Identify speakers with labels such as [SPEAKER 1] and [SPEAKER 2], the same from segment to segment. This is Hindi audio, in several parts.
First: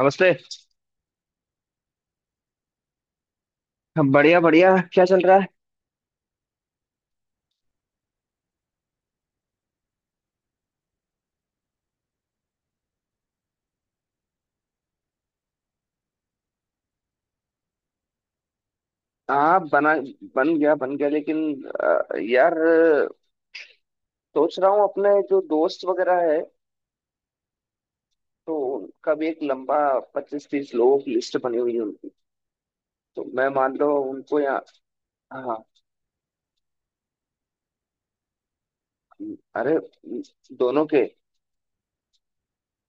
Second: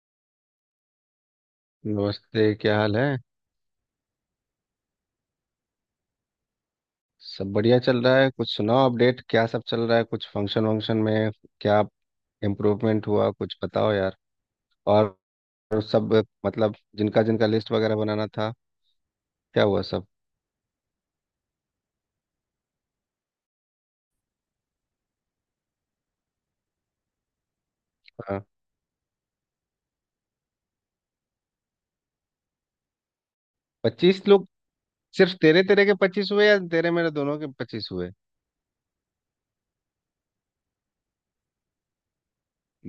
[SPEAKER 1] नमस्ते।
[SPEAKER 2] नमस्ते। क्या हाल है?
[SPEAKER 1] बढ़िया बढ़िया, क्या चल रहा है?
[SPEAKER 2] सब बढ़िया चल रहा है। कुछ सुनाओ अपडेट, क्या सब चल रहा है? कुछ फंक्शन वंक्शन में क्या इम्प्रूवमेंट हुआ, कुछ बताओ यार। और सब मतलब जिनका जिनका लिस्ट वगैरह बनाना था,
[SPEAKER 1] हाँ
[SPEAKER 2] क्या हुआ
[SPEAKER 1] बना।
[SPEAKER 2] सब?
[SPEAKER 1] बन गया बन गया, लेकिन यार सोच रहा हूँ अपने जो दोस्त वगैरह है,
[SPEAKER 2] हाँ,
[SPEAKER 1] तो उनका भी एक लंबा 25-30 लोगों की लिस्ट बनी हुई है उनकी। तो मैं, मान लो,
[SPEAKER 2] 25
[SPEAKER 1] उनको
[SPEAKER 2] लोग,
[SPEAKER 1] यहाँ।
[SPEAKER 2] सिर्फ
[SPEAKER 1] हाँ।
[SPEAKER 2] तेरे तेरे के 25 हुए या तेरे मेरे दोनों के 25 हुए?
[SPEAKER 1] अरे, दोनों के।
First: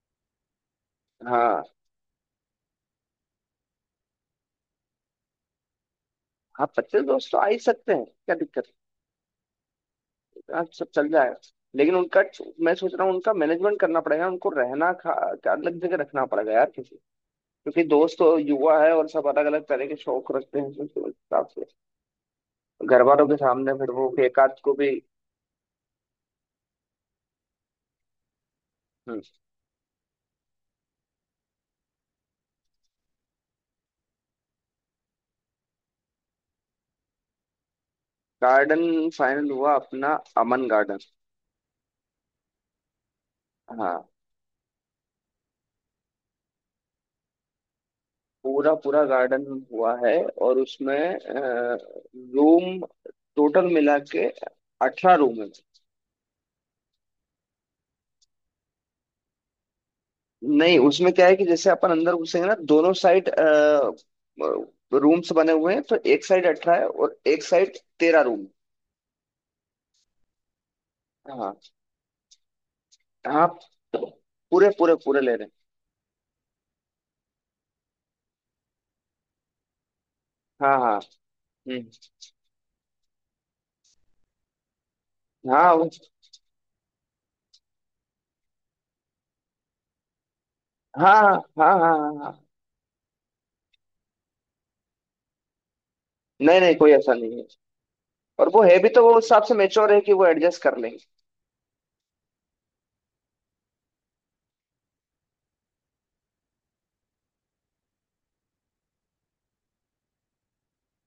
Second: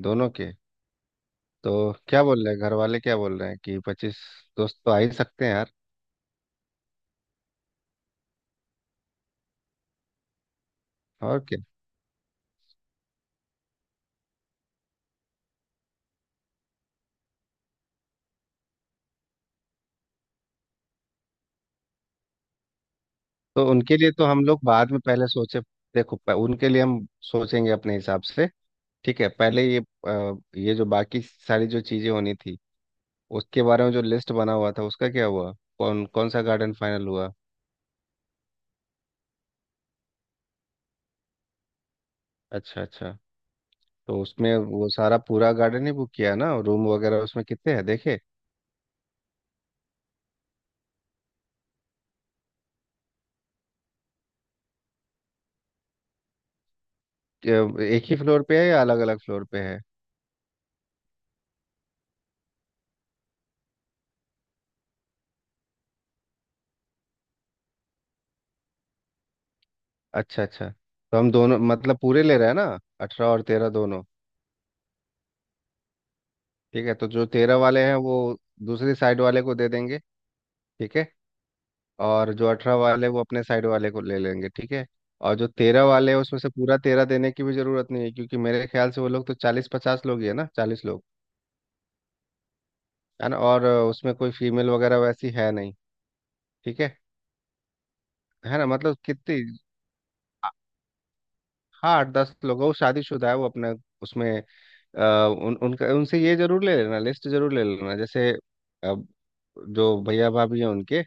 [SPEAKER 2] दोनों के।
[SPEAKER 1] हाँ
[SPEAKER 2] तो क्या बोल रहे हैं घर वाले, क्या बोल रहे हैं कि 25 दोस्त तो आ ही सकते हैं यार?
[SPEAKER 1] हाँ, 25 दोस्त तो आ ही सकते हैं, क्या दिक्कत है? हाँ, सब चल जाएगा।
[SPEAKER 2] और क्या,
[SPEAKER 1] लेकिन उनका मैं सोच रहा हूँ, उनका मैनेजमेंट करना पड़ेगा, उनको रहना खा क्या अलग जगह रखना पड़ेगा यार। क्योंकि दोस्त तो युवा है और सब अलग अलग तरह के शौक रखते हैं, तो उस हिसाब से घर वालों के
[SPEAKER 2] तो
[SPEAKER 1] सामने फिर
[SPEAKER 2] उनके लिए
[SPEAKER 1] वो
[SPEAKER 2] तो
[SPEAKER 1] एक
[SPEAKER 2] हम
[SPEAKER 1] आध
[SPEAKER 2] लोग
[SPEAKER 1] को
[SPEAKER 2] बाद
[SPEAKER 1] भी।
[SPEAKER 2] में, पहले सोचे, देखो उनके लिए हम सोचेंगे अपने हिसाब से, ठीक है। पहले ये, ये जो बाकी सारी जो चीज़ें होनी थी उसके बारे में जो लिस्ट बना हुआ था उसका क्या हुआ, कौन कौन सा गार्डन फाइनल हुआ?
[SPEAKER 1] गार्डन फाइनल हुआ अपना, अमन गार्डन।
[SPEAKER 2] अच्छा अच्छा।
[SPEAKER 1] हाँ।
[SPEAKER 2] तो उसमें वो सारा पूरा गार्डन ही बुक किया ना, रूम वगैरह उसमें कितने हैं देखे?
[SPEAKER 1] पूरा पूरा गार्डन हुआ है, और उसमें रूम टोटल मिला के 18 रूम है।
[SPEAKER 2] एक ही फ्लोर पे है या अलग अलग फ्लोर पे है?
[SPEAKER 1] नहीं, उसमें क्या है कि जैसे अपन अंदर घुसेंगे ना, दोनों साइड रूम्स बने हुए हैं, तो एक साइड 18 है और एक साइड 13 रूम।
[SPEAKER 2] अच्छा अच्छा। तो हम
[SPEAKER 1] हाँ।
[SPEAKER 2] दोनों मतलब पूरे ले रहे हैं ना, अठारह और
[SPEAKER 1] हाँ,
[SPEAKER 2] तेरह दोनों?
[SPEAKER 1] पूरे पूरे पूरे ले।
[SPEAKER 2] ठीक है। तो जो 13 वाले हैं वो दूसरी साइड वाले को दे देंगे,
[SPEAKER 1] हाँ। हाँ।
[SPEAKER 2] ठीक है।
[SPEAKER 1] हम्म।
[SPEAKER 2] और जो 18 वाले वो अपने साइड वाले को ले लेंगे, ठीक है। और जो
[SPEAKER 1] हाँ
[SPEAKER 2] 13
[SPEAKER 1] वो-
[SPEAKER 2] वाले हैं उसमें से पूरा 13 देने की भी जरूरत नहीं है, क्योंकि मेरे ख्याल से वो लोग तो 40-50 लोग ही है ना, 40 लोग।
[SPEAKER 1] हाँ हाँ हाँ हाँ। हाँ हाँ।
[SPEAKER 2] है ना, और उसमें कोई फीमेल वगैरह वैसी है नहीं?
[SPEAKER 1] नहीं नहीं,
[SPEAKER 2] ठीक
[SPEAKER 1] कोई
[SPEAKER 2] है
[SPEAKER 1] ऐसा नहीं है। और
[SPEAKER 2] है
[SPEAKER 1] वो
[SPEAKER 2] ना।
[SPEAKER 1] है भी
[SPEAKER 2] मतलब
[SPEAKER 1] तो वो उस
[SPEAKER 2] कितनी,
[SPEAKER 1] हिसाब से मेच्योर है कि वो
[SPEAKER 2] आ-
[SPEAKER 1] एडजस्ट कर लेंगे।
[SPEAKER 2] हाँ, 8-10 लोग हैं, वो शादीशुदा है, वो अपने उसमें, अ, उन उनका उनसे ये जरूर ले लेना, लिस्ट जरूर ले लेना, जैसे अ, जो भैया भाभी हैं उनके,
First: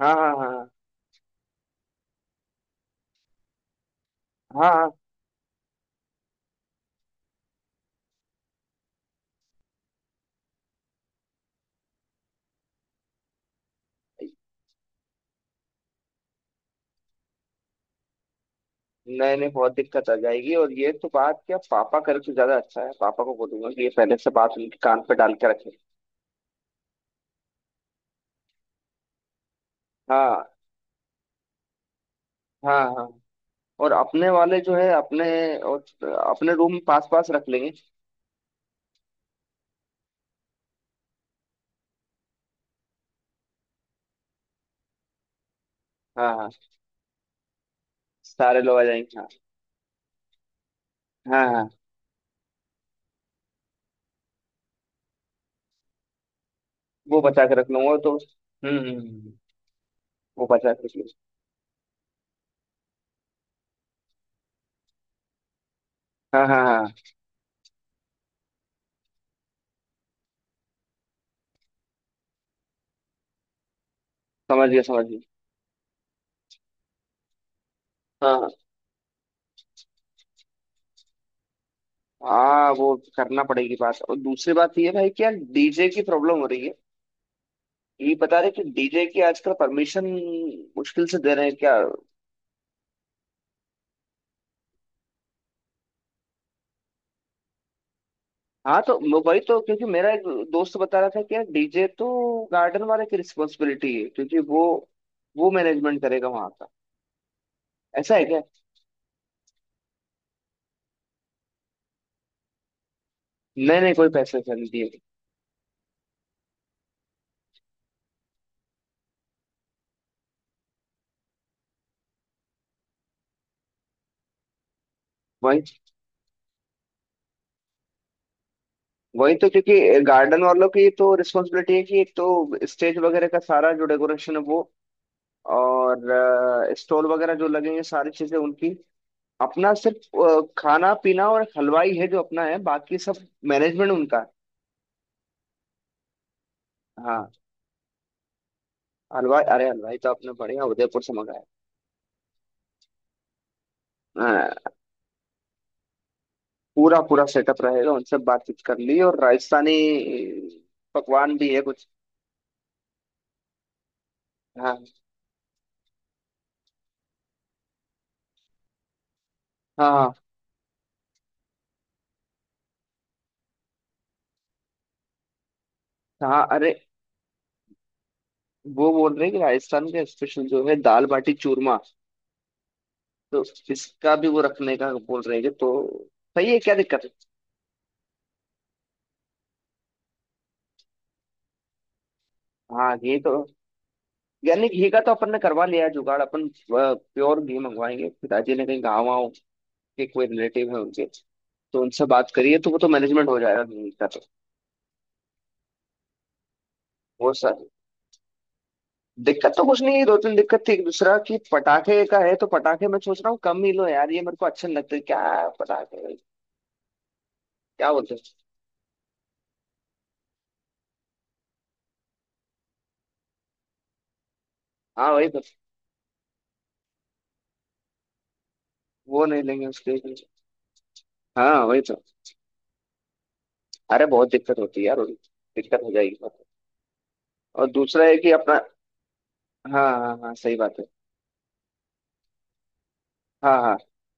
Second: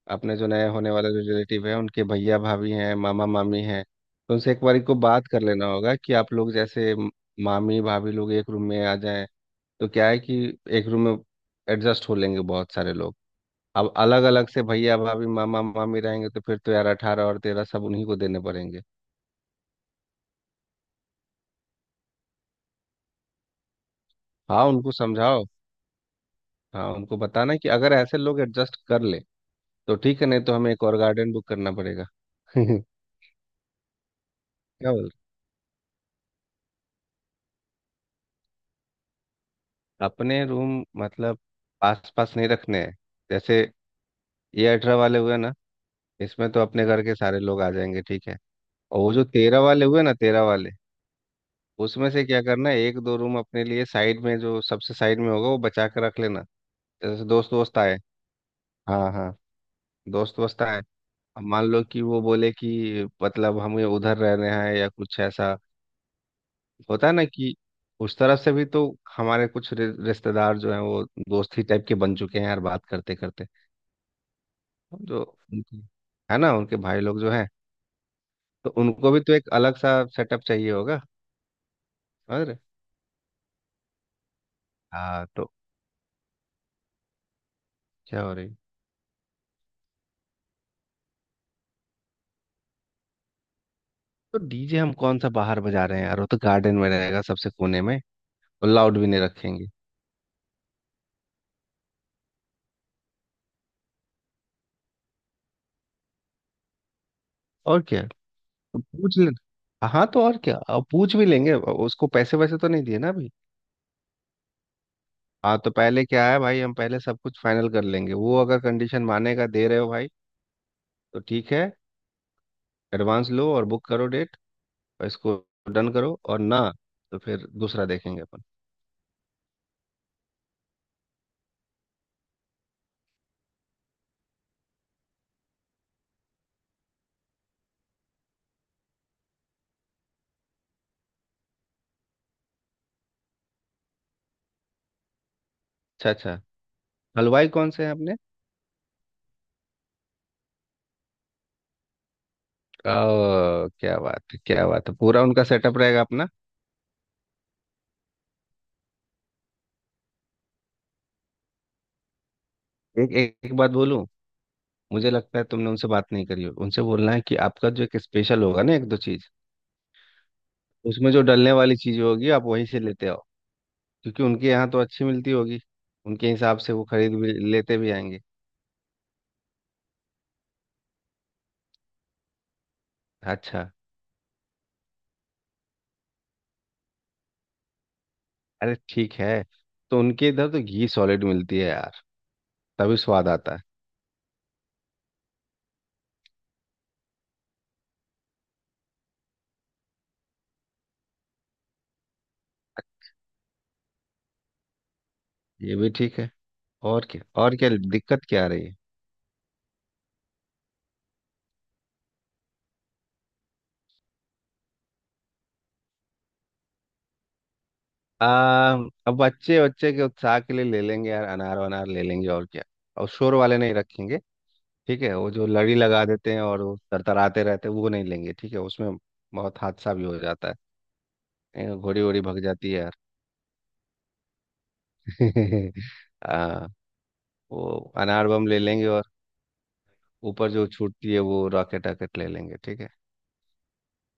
[SPEAKER 1] हाँ
[SPEAKER 2] अपने
[SPEAKER 1] हाँ
[SPEAKER 2] जो नए
[SPEAKER 1] हाँ
[SPEAKER 2] होने वाले रिलेटिव हैं उनके भैया भाभी हैं, मामा मामी हैं, तो उनसे एक
[SPEAKER 1] हाँ। हाँ
[SPEAKER 2] बार
[SPEAKER 1] हाँ।
[SPEAKER 2] को बात कर लेना होगा कि आप लोग जैसे मामी भाभी लोग एक रूम में आ जाएं तो क्या है कि एक रूम में एडजस्ट हो लेंगे बहुत सारे लोग। अब अलग अलग से भैया भाभी मामा मामी रहेंगे तो फिर तो यार 18 और 13 सब उन्हीं को देने पड़ेंगे।
[SPEAKER 1] नहीं नहीं, बहुत दिक्कत आ जाएगी, और ये तो बात क्या पापा करे तो ज्यादा अच्छा है। पापा को बोलूंगा कि ये पहले से बात
[SPEAKER 2] हाँ
[SPEAKER 1] उनके
[SPEAKER 2] उनको
[SPEAKER 1] कान पे डाल
[SPEAKER 2] समझाओ,
[SPEAKER 1] के रखे।
[SPEAKER 2] हाँ उनको बताना कि अगर ऐसे लोग एडजस्ट कर ले तो ठीक है, नहीं तो
[SPEAKER 1] हाँ
[SPEAKER 2] हमें एक और गार्डन बुक करना पड़ेगा। क्या
[SPEAKER 1] हाँ हाँ। और अपने वाले जो है,
[SPEAKER 2] बोल रहे
[SPEAKER 1] अपने और अपने रूम पास पास रख लेंगे।
[SPEAKER 2] हो, अपने रूम मतलब आस पास नहीं रखने हैं? जैसे ये 18 वाले हुए ना,
[SPEAKER 1] हाँ हाँ।
[SPEAKER 2] इसमें तो अपने घर के सारे लोग आ जाएंगे, ठीक है।
[SPEAKER 1] सारे लोग आ
[SPEAKER 2] और वो
[SPEAKER 1] जाएंगे
[SPEAKER 2] जो
[SPEAKER 1] हाँ।
[SPEAKER 2] 13 वाले हुए ना, 13 वाले,
[SPEAKER 1] हाँ हाँ।
[SPEAKER 2] उसमें से क्या करना है, एक दो रूम अपने लिए साइड में, जो सबसे साइड में होगा वो बचा के रख लेना,
[SPEAKER 1] वो
[SPEAKER 2] जैसे
[SPEAKER 1] बचा
[SPEAKER 2] दोस्त
[SPEAKER 1] के रख
[SPEAKER 2] वोस्त
[SPEAKER 1] लूंगा
[SPEAKER 2] आए।
[SPEAKER 1] तो
[SPEAKER 2] हाँ हाँ, दोस्त
[SPEAKER 1] वो
[SPEAKER 2] वोस्त
[SPEAKER 1] बचा
[SPEAKER 2] आए।
[SPEAKER 1] के रख लूंगा।
[SPEAKER 2] अब मान लो कि वो बोले कि मतलब हमें उधर रहने हैं या कुछ ऐसा,
[SPEAKER 1] हाँ हाँ हाँ।
[SPEAKER 2] होता है ना कि उस तरफ से भी तो हमारे कुछ रिश्तेदार जो हैं वो दोस्त ही टाइप के बन चुके हैं यार बात करते करते,
[SPEAKER 1] समझ गया समझ गया।
[SPEAKER 2] जो उनके, है ना उनके भाई लोग जो हैं,
[SPEAKER 1] हाँ हाँ
[SPEAKER 2] तो उनको भी तो एक अलग सा सेटअप चाहिए होगा। और
[SPEAKER 1] हाँ, वो करना पड़ेगी बात। और दूसरी बात ये है भाई कि
[SPEAKER 2] हाँ
[SPEAKER 1] यार
[SPEAKER 2] तो,
[SPEAKER 1] डीजे की प्रॉब्लम हो रही है। ये
[SPEAKER 2] क्या हो
[SPEAKER 1] बता रहे
[SPEAKER 2] रही?
[SPEAKER 1] कि डीजे की आजकल परमिशन मुश्किल से दे रहे हैं क्या।
[SPEAKER 2] तो डीजे हम कौन सा बाहर बजा रहे हैं यार, वो तो गार्डन में रहेगा सबसे कोने में, और
[SPEAKER 1] हाँ,
[SPEAKER 2] लाउड
[SPEAKER 1] तो
[SPEAKER 2] भी
[SPEAKER 1] मैं
[SPEAKER 2] नहीं
[SPEAKER 1] वही तो,
[SPEAKER 2] रखेंगे
[SPEAKER 1] क्योंकि मेरा एक दोस्त बता रहा था कि यार डीजे तो गार्डन वाले की रिस्पॉन्सिबिलिटी है, क्योंकि वो मैनेजमेंट करेगा वहां का।
[SPEAKER 2] और क्या।
[SPEAKER 1] ऐसा है क्या?
[SPEAKER 2] तो पूछ ले, हाँ तो और क्या, अब पूछ भी लेंगे। अब उसको पैसे वैसे तो नहीं दिए ना अभी?
[SPEAKER 1] नहीं नहीं, कोई पैसे वैसे नहीं दिए।
[SPEAKER 2] हाँ तो पहले क्या है भाई, हम पहले सब कुछ फाइनल कर लेंगे, वो अगर कंडीशन मानेगा दे रहे हो भाई तो ठीक है, एडवांस लो और बुक करो डेट, और इसको
[SPEAKER 1] वही
[SPEAKER 2] डन करो, और ना तो फिर दूसरा देखेंगे अपन।
[SPEAKER 1] वही तो क्योंकि गार्डन वालों की तो रिस्पॉन्सिबिलिटी है कि एक तो स्टेज वगैरह का सारा जो डेकोरेशन है वो, और स्टॉल वगैरह जो लगेंगे सारी चीजें उनकी। अपना सिर्फ खाना पीना और हलवाई है जो अपना है, बाकी सब मैनेजमेंट उनका है।
[SPEAKER 2] अच्छा अच्छा,
[SPEAKER 1] हाँ।
[SPEAKER 2] हलवाई कौन से हैं अपने?
[SPEAKER 1] हलवाई? अरे हलवाई तो आपने बढ़िया उदयपुर से मंगाया।
[SPEAKER 2] ओ, क्या बात है,
[SPEAKER 1] हाँ,
[SPEAKER 2] क्या बात है, पूरा उनका सेटअप रहेगा अपना।
[SPEAKER 1] पूरा पूरा सेटअप रहेगा, उनसे बातचीत कर ली। और राजस्थानी पकवान भी है कुछ।
[SPEAKER 2] एक एक, एक बात बोलूं,
[SPEAKER 1] हाँ
[SPEAKER 2] मुझे लगता है तुमने उनसे बात नहीं करी हो, उनसे बोलना है कि आपका जो एक स्पेशल होगा ना, एक दो चीज,
[SPEAKER 1] हाँ हाँ।
[SPEAKER 2] उसमें जो डलने वाली चीज होगी आप वहीं से लेते आओ, क्योंकि उनके यहाँ तो अच्छी मिलती होगी, उनके
[SPEAKER 1] हाँ।
[SPEAKER 2] हिसाब
[SPEAKER 1] अरे,
[SPEAKER 2] से वो खरीद भी लेते भी आएंगे।
[SPEAKER 1] वो बोल रहे हैं कि राजस्थान का स्पेशल जो है दाल बाटी चूरमा, तो
[SPEAKER 2] अच्छा,
[SPEAKER 1] इसका भी वो रखने का बोल रहे हैं, कि तो सही है, क्या दिक्कत है।
[SPEAKER 2] अरे ठीक है। तो उनके इधर तो घी सॉलिड मिलती है यार,
[SPEAKER 1] हाँ
[SPEAKER 2] तभी
[SPEAKER 1] ये
[SPEAKER 2] स्वाद
[SPEAKER 1] तो,
[SPEAKER 2] आता है।
[SPEAKER 1] यानी घी का तो अपन ने करवा लिया है जुगाड़। अपन प्योर घी मंगवाएंगे। पिताजी ने कहीं गाँव वाँव के कोई रिलेटिव है उनके, तो उनसे बात करिए तो वो तो मैनेजमेंट हो जाएगा घी का तो।
[SPEAKER 2] ये भी ठीक है। और क्या,
[SPEAKER 1] वो
[SPEAKER 2] और
[SPEAKER 1] सर,
[SPEAKER 2] क्या दिक्कत क्या आ रही है?
[SPEAKER 1] दिक्कत तो कुछ नहीं है। 2-3 दिक्कत थी, एक दूसरा कि पटाखे का है, तो पटाखे मैं सोच रहा हूँ कम ही लो यार। ये मेरे को अच्छे नहीं लगते क्या पटाखे, क्या बोलते हैं।
[SPEAKER 2] आ, अब बच्चे बच्चे के उत्साह के लिए ले लेंगे यार, अनार वनार ले लेंगे और क्या, और शोर वाले नहीं रखेंगे, ठीक
[SPEAKER 1] हाँ
[SPEAKER 2] है।
[SPEAKER 1] वही
[SPEAKER 2] वो
[SPEAKER 1] तो,
[SPEAKER 2] जो लड़ी लगा देते हैं और वो तरतराते रहते हैं वो नहीं लेंगे, ठीक है, उसमें
[SPEAKER 1] वो नहीं
[SPEAKER 2] बहुत
[SPEAKER 1] लेंगे
[SPEAKER 2] हादसा
[SPEAKER 1] उसके
[SPEAKER 2] भी
[SPEAKER 1] लिए।
[SPEAKER 2] हो जाता है।
[SPEAKER 1] हाँ वही तो।
[SPEAKER 2] घोड़ी वोड़ी भग जाती है
[SPEAKER 1] अरे बहुत दिक्कत होती है यार
[SPEAKER 2] यार।
[SPEAKER 1] दिक्कत हो जाएगी।
[SPEAKER 2] आ,
[SPEAKER 1] और
[SPEAKER 2] वो
[SPEAKER 1] दूसरा है
[SPEAKER 2] अनार
[SPEAKER 1] कि
[SPEAKER 2] बम
[SPEAKER 1] अपना,
[SPEAKER 2] ले लेंगे, और
[SPEAKER 1] हाँ हाँ हाँ,
[SPEAKER 2] ऊपर
[SPEAKER 1] सही
[SPEAKER 2] जो
[SPEAKER 1] बात है।
[SPEAKER 2] छूटती है वो रॉकेट रॉकेट ले लेंगे, ठीक है।
[SPEAKER 1] हाँ हाँ।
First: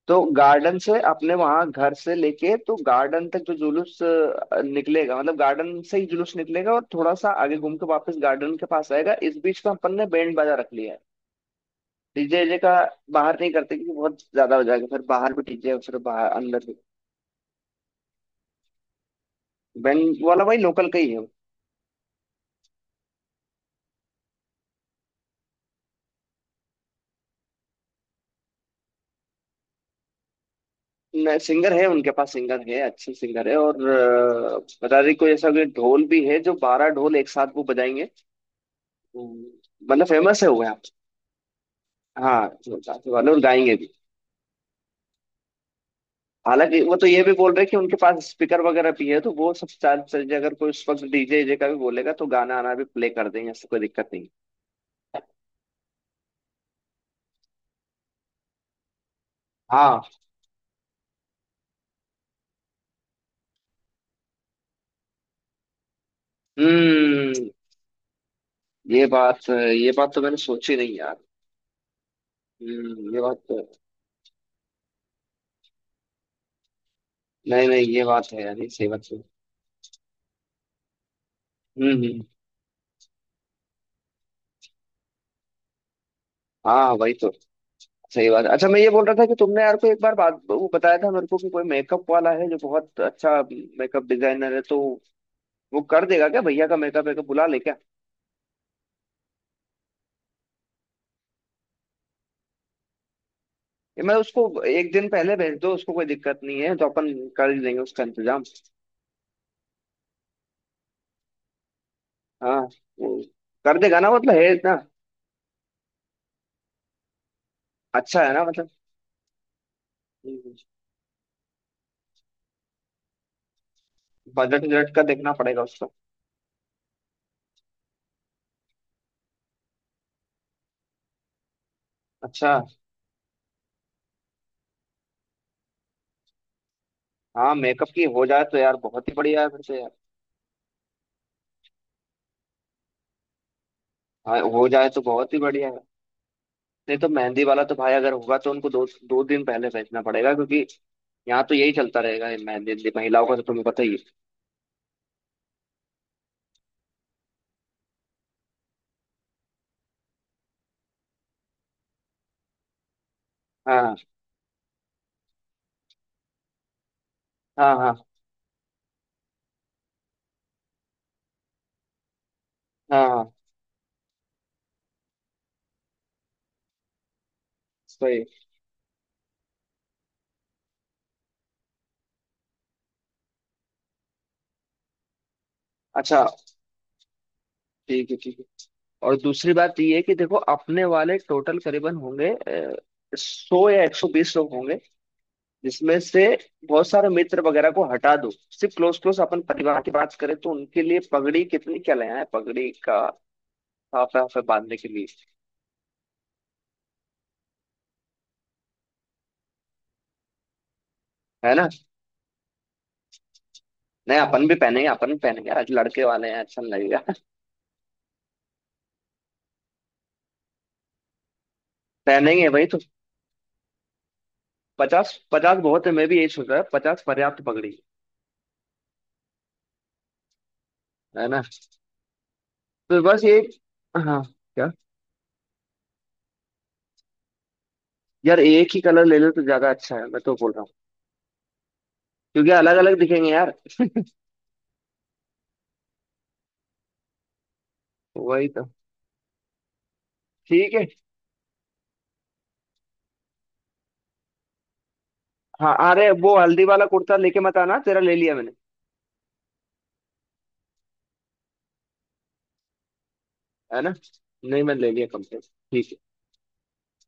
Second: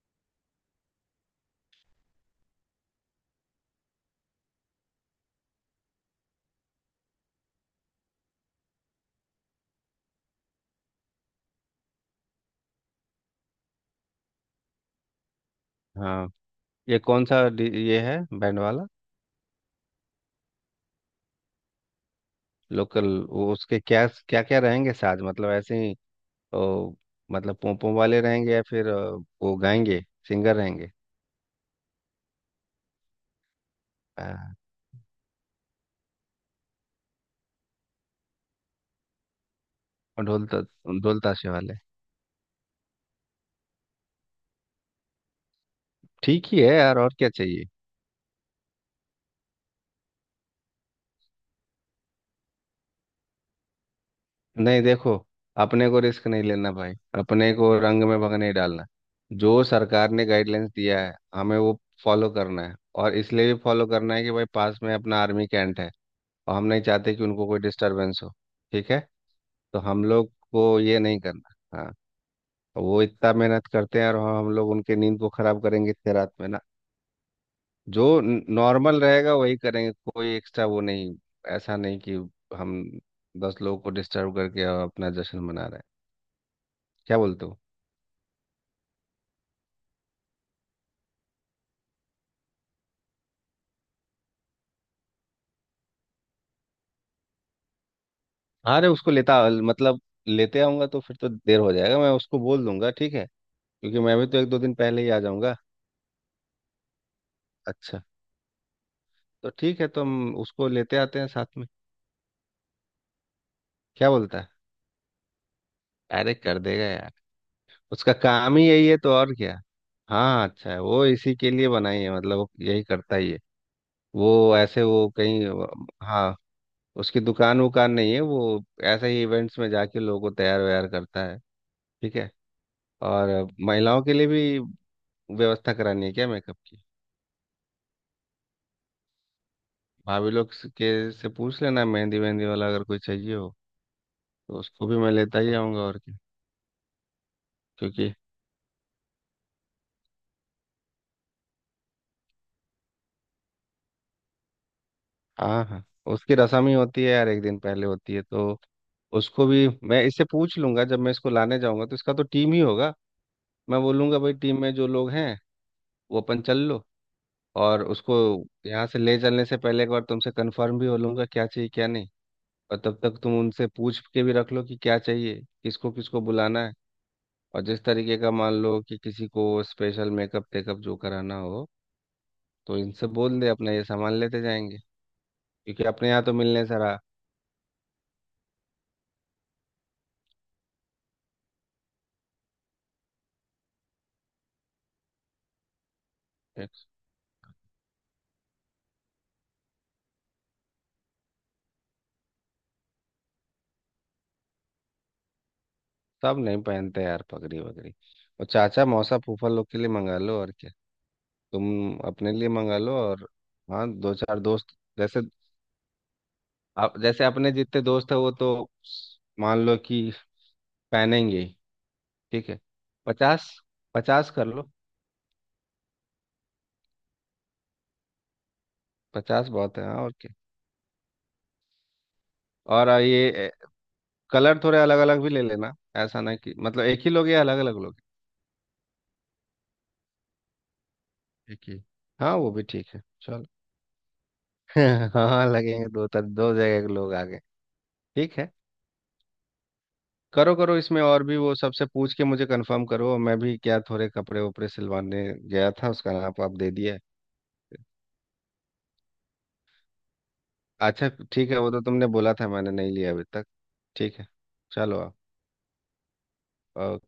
[SPEAKER 1] तो गार्डन से अपने वहां घर से लेके तो गार्डन तक जो जुलूस निकलेगा, मतलब गार्डन से ही जुलूस निकलेगा, और थोड़ा सा आगे घूम के वापस गार्डन के पास आएगा, इस बीच में अपन ने बैंड बाजा रख लिया है। डीजे जे का बाहर नहीं करते, क्योंकि बहुत ज्यादा हो जाएगा फिर, बाहर भी डीजे फिर
[SPEAKER 2] हाँ,
[SPEAKER 1] बाहर अंदर भी।
[SPEAKER 2] ये कौन सा ये है बैंड वाला?
[SPEAKER 1] बैंड वाला भाई लोकल का ही।
[SPEAKER 2] लोकल, वो उसके क्या क्या क्या रहेंगे, साज मतलब ऐसे, तो मतलब पोंपों वाले रहेंगे या फिर वो गाएंगे, सिंगर रहेंगे?
[SPEAKER 1] है सिंगर, है उनके पास सिंगर, है अच्छे सिंगर है। और
[SPEAKER 2] हाँ,
[SPEAKER 1] बता रही कोई ऐसा कोई ढोल भी है जो 12 ढोल एक साथ वो बजाएंगे, तो मतलब
[SPEAKER 2] और
[SPEAKER 1] फेमस
[SPEAKER 2] ढोल
[SPEAKER 1] है वो यहाँ पे।
[SPEAKER 2] ढोल ताशे वाले?
[SPEAKER 1] हाँ जो साथ वाले, और गाएंगे।
[SPEAKER 2] ठीक ही है
[SPEAKER 1] हालांकि वो
[SPEAKER 2] यार,
[SPEAKER 1] तो
[SPEAKER 2] और
[SPEAKER 1] ये
[SPEAKER 2] क्या
[SPEAKER 1] भी बोल रहे
[SPEAKER 2] चाहिए।
[SPEAKER 1] कि उनके पास स्पीकर वगैरह भी है, तो वो सब चार चीजें अगर कोई उस वक्त डीजे वीजे का भी बोलेगा तो गाना आना भी प्ले कर देंगे, ऐसी कोई दिक्कत नहीं।
[SPEAKER 2] नहीं देखो, अपने को रिस्क नहीं लेना भाई, अपने को रंग में भंग नहीं डालना, जो
[SPEAKER 1] हाँ।
[SPEAKER 2] सरकार ने गाइडलाइंस दिया है हमें वो फॉलो करना है, और इसलिए भी फॉलो करना है कि भाई पास में अपना आर्मी कैंट है, और हम नहीं चाहते कि
[SPEAKER 1] हम्म।
[SPEAKER 2] उनको कोई डिस्टरबेंस हो, ठीक है। तो
[SPEAKER 1] ये
[SPEAKER 2] हम
[SPEAKER 1] बात तो
[SPEAKER 2] लोग
[SPEAKER 1] मैंने सोची
[SPEAKER 2] को
[SPEAKER 1] नहीं
[SPEAKER 2] ये
[SPEAKER 1] यार।
[SPEAKER 2] नहीं करना। हाँ, वो
[SPEAKER 1] हम्म, ये
[SPEAKER 2] इतना
[SPEAKER 1] बात तो
[SPEAKER 2] मेहनत करते हैं और हम लोग उनके नींद को खराब करेंगे इतने रात में ना।
[SPEAKER 1] नहीं नहीं, ये
[SPEAKER 2] जो
[SPEAKER 1] बात है यार, ये सही
[SPEAKER 2] नॉर्मल
[SPEAKER 1] बात है।
[SPEAKER 2] रहेगा वही करेंगे, कोई एक्स्ट्रा वो नहीं, ऐसा नहीं कि
[SPEAKER 1] हम्म।
[SPEAKER 2] हम 10 लोगों को डिस्टर्ब करके अपना जश्न मना रहे हैं,
[SPEAKER 1] हाँ वही
[SPEAKER 2] क्या
[SPEAKER 1] तो।
[SPEAKER 2] बोलते हो।
[SPEAKER 1] सही बात है। अच्छा, मैं ये बोल रहा था कि तुमने यार को एक बार बात वो बताया था मेरे को कि कोई मेकअप वाला है जो बहुत अच्छा मेकअप डिजाइनर है, तो वो कर देगा क्या भैया का मेकअप वेकअप? बुला ले क्या?
[SPEAKER 2] हाँ, अरे उसको लेता मतलब लेते आऊंगा तो फिर तो देर हो जाएगा, मैं उसको बोल दूंगा ठीक है, क्योंकि
[SPEAKER 1] मैं
[SPEAKER 2] मैं भी तो
[SPEAKER 1] उसको
[SPEAKER 2] एक दो दिन
[SPEAKER 1] एक
[SPEAKER 2] पहले
[SPEAKER 1] दिन
[SPEAKER 2] ही आ
[SPEAKER 1] पहले
[SPEAKER 2] जाऊंगा।
[SPEAKER 1] भेज दो, उसको कोई दिक्कत नहीं है तो अपन कर ही लेंगे उसका
[SPEAKER 2] अच्छा,
[SPEAKER 1] इंतजाम।
[SPEAKER 2] तो ठीक है, तो हम उसको लेते आते हैं साथ में।
[SPEAKER 1] हाँ, वो कर देगा ना
[SPEAKER 2] क्या
[SPEAKER 1] मतलब,
[SPEAKER 2] बोलता है,
[SPEAKER 1] है ना?
[SPEAKER 2] अरे कर देगा यार, उसका
[SPEAKER 1] अच्छा है ना
[SPEAKER 2] काम ही
[SPEAKER 1] मतलब।
[SPEAKER 2] यही है तो, और क्या। हाँ अच्छा है, वो इसी के लिए बनाई है, मतलब वो यही करता ही है, वो
[SPEAKER 1] बजट
[SPEAKER 2] ऐसे
[SPEAKER 1] वजट का
[SPEAKER 2] वो
[SPEAKER 1] देखना
[SPEAKER 2] कहीं,
[SPEAKER 1] पड़ेगा उसको।
[SPEAKER 2] हाँ उसकी दुकान वुकान नहीं है, वो ऐसे ही इवेंट्स में जाके लोगों को तैयार वैयार करता है, ठीक है।
[SPEAKER 1] अच्छा।
[SPEAKER 2] और महिलाओं के लिए भी व्यवस्था करानी है क्या, मेकअप की?
[SPEAKER 1] हाँ, मेकअप की हो जाए तो यार बहुत ही बढ़िया है फिर से यार।
[SPEAKER 2] भाभी लोग के से पूछ लेना, मेहंदी वेहंदी वाला अगर कोई चाहिए हो
[SPEAKER 1] हाँ,
[SPEAKER 2] तो
[SPEAKER 1] हो
[SPEAKER 2] उसको
[SPEAKER 1] जाए
[SPEAKER 2] भी
[SPEAKER 1] तो
[SPEAKER 2] मैं
[SPEAKER 1] बहुत ही
[SPEAKER 2] लेता ही
[SPEAKER 1] बढ़िया है।
[SPEAKER 2] आऊँगा, और क्या,
[SPEAKER 1] नहीं तो मेहंदी वाला तो भाई अगर
[SPEAKER 2] क्योंकि।
[SPEAKER 1] होगा तो उनको दो दो दिन पहले भेजना पड़ेगा, क्योंकि यहाँ तो यही चलता रहेगा ये मेहंदी वेहंदी, महिलाओं का तो तुम्हें पता ही है।
[SPEAKER 2] हाँ हाँ, उसकी रसम ही होती है यार, एक दिन पहले होती है, तो उसको भी मैं इससे पूछ लूंगा जब मैं इसको लाने जाऊंगा, तो इसका तो टीम ही होगा, मैं
[SPEAKER 1] हाँ
[SPEAKER 2] बोलूंगा भाई टीम में जो लोग हैं वो अपन चल लो।
[SPEAKER 1] हाँ
[SPEAKER 2] और
[SPEAKER 1] हाँ
[SPEAKER 2] उसको यहाँ से ले चलने से पहले एक बार तुमसे कंफर्म भी हो लूंगा क्या चाहिए क्या नहीं, और तब
[SPEAKER 1] हाँ
[SPEAKER 2] तक
[SPEAKER 1] हाँ।
[SPEAKER 2] तुम उनसे पूछ के भी रख लो कि क्या चाहिए, किसको किसको बुलाना है, और जिस तरीके
[SPEAKER 1] सही।
[SPEAKER 2] का मान लो कि किसी को स्पेशल मेकअप टेकअप जो कराना हो, तो इनसे बोल दे अपना ये सामान लेते जाएंगे, क्योंकि अपने यहाँ
[SPEAKER 1] अच्छा
[SPEAKER 2] तो मिलने सारा।
[SPEAKER 1] ठीक है ठीक है। और दूसरी बात ये है कि देखो अपने वाले टोटल करीबन होंगे 100 या 120 लोग होंगे, जिसमें से बहुत सारे मित्र वगैरह को हटा दो, सिर्फ क्लोज क्लोज अपन परिवार की बात करें तो उनके लिए पगड़ी कितनी क्या ले आए पगड़ी का, हाफ हाफ बांधने के लिए।
[SPEAKER 2] सब नहीं पहनते यार पगड़ी वगड़ी, और चाचा मौसा फूफा लोग के लिए मंगा लो और क्या,
[SPEAKER 1] है ना?
[SPEAKER 2] तुम अपने लिए मंगा लो, और हाँ दो
[SPEAKER 1] नहीं,
[SPEAKER 2] चार
[SPEAKER 1] अपन भी
[SPEAKER 2] दोस्त
[SPEAKER 1] पहनेंगे अपन भी
[SPEAKER 2] जैसे,
[SPEAKER 1] पहनेंगे, आज लड़के वाले हैं, अच्छा नहीं
[SPEAKER 2] आप
[SPEAKER 1] लगेगा।
[SPEAKER 2] जैसे अपने जितने दोस्त है वो तो, मान लो कि, पहनेंगे ही,
[SPEAKER 1] पहनेंगे
[SPEAKER 2] ठीक है।
[SPEAKER 1] भाई तो।
[SPEAKER 2] 50, 50 कर लो,
[SPEAKER 1] 50 पचास बहुत है, मैं भी यही सोच रहा है, 50 पर्याप्त पगड़ी।
[SPEAKER 2] 50 बहुत है, हाँ, और क्या।
[SPEAKER 1] है ना?
[SPEAKER 2] और
[SPEAKER 1] तो बस ये।
[SPEAKER 2] ये
[SPEAKER 1] हाँ।
[SPEAKER 2] कलर
[SPEAKER 1] क्या?
[SPEAKER 2] थोड़े अलग अलग भी ले लेना, ऐसा ना कि, मतलब एक ही लोगे या अलग अलग लोगे?
[SPEAKER 1] यार एक ही कलर ले लो तो ज्यादा अच्छा है मैं तो बोल रहा हूँ,
[SPEAKER 2] एक ही, हाँ
[SPEAKER 1] क्योंकि
[SPEAKER 2] वो भी
[SPEAKER 1] अलग
[SPEAKER 2] ठीक
[SPEAKER 1] अलग
[SPEAKER 2] है
[SPEAKER 1] दिखेंगे
[SPEAKER 2] चलो।
[SPEAKER 1] यार।
[SPEAKER 2] हाँ लगेंगे दो तर दो जगह के लोग आगे। ठीक
[SPEAKER 1] वही
[SPEAKER 2] है,
[SPEAKER 1] तो।
[SPEAKER 2] करो
[SPEAKER 1] ठीक
[SPEAKER 2] करो,
[SPEAKER 1] है।
[SPEAKER 2] इसमें और भी वो सबसे पूछ के मुझे कंफर्म करो, मैं भी क्या थोड़े कपड़े वपड़े सिलवाने गया
[SPEAKER 1] हाँ,
[SPEAKER 2] था,
[SPEAKER 1] अरे
[SPEAKER 2] उसका
[SPEAKER 1] वो
[SPEAKER 2] नाप आप
[SPEAKER 1] हल्दी
[SPEAKER 2] दे
[SPEAKER 1] वाला
[SPEAKER 2] दिया है।
[SPEAKER 1] कुर्ता लेके मत आना, तेरा ले लिया मैंने।
[SPEAKER 2] अच्छा ठीक है, वो तो तुमने बोला था, मैंने नहीं लिया अभी तक,
[SPEAKER 1] है ना?
[SPEAKER 2] ठीक है
[SPEAKER 1] नहीं, मैंने ले
[SPEAKER 2] चलो
[SPEAKER 1] लिया
[SPEAKER 2] आप
[SPEAKER 1] कम से कम। ठीक है।
[SPEAKER 2] अ,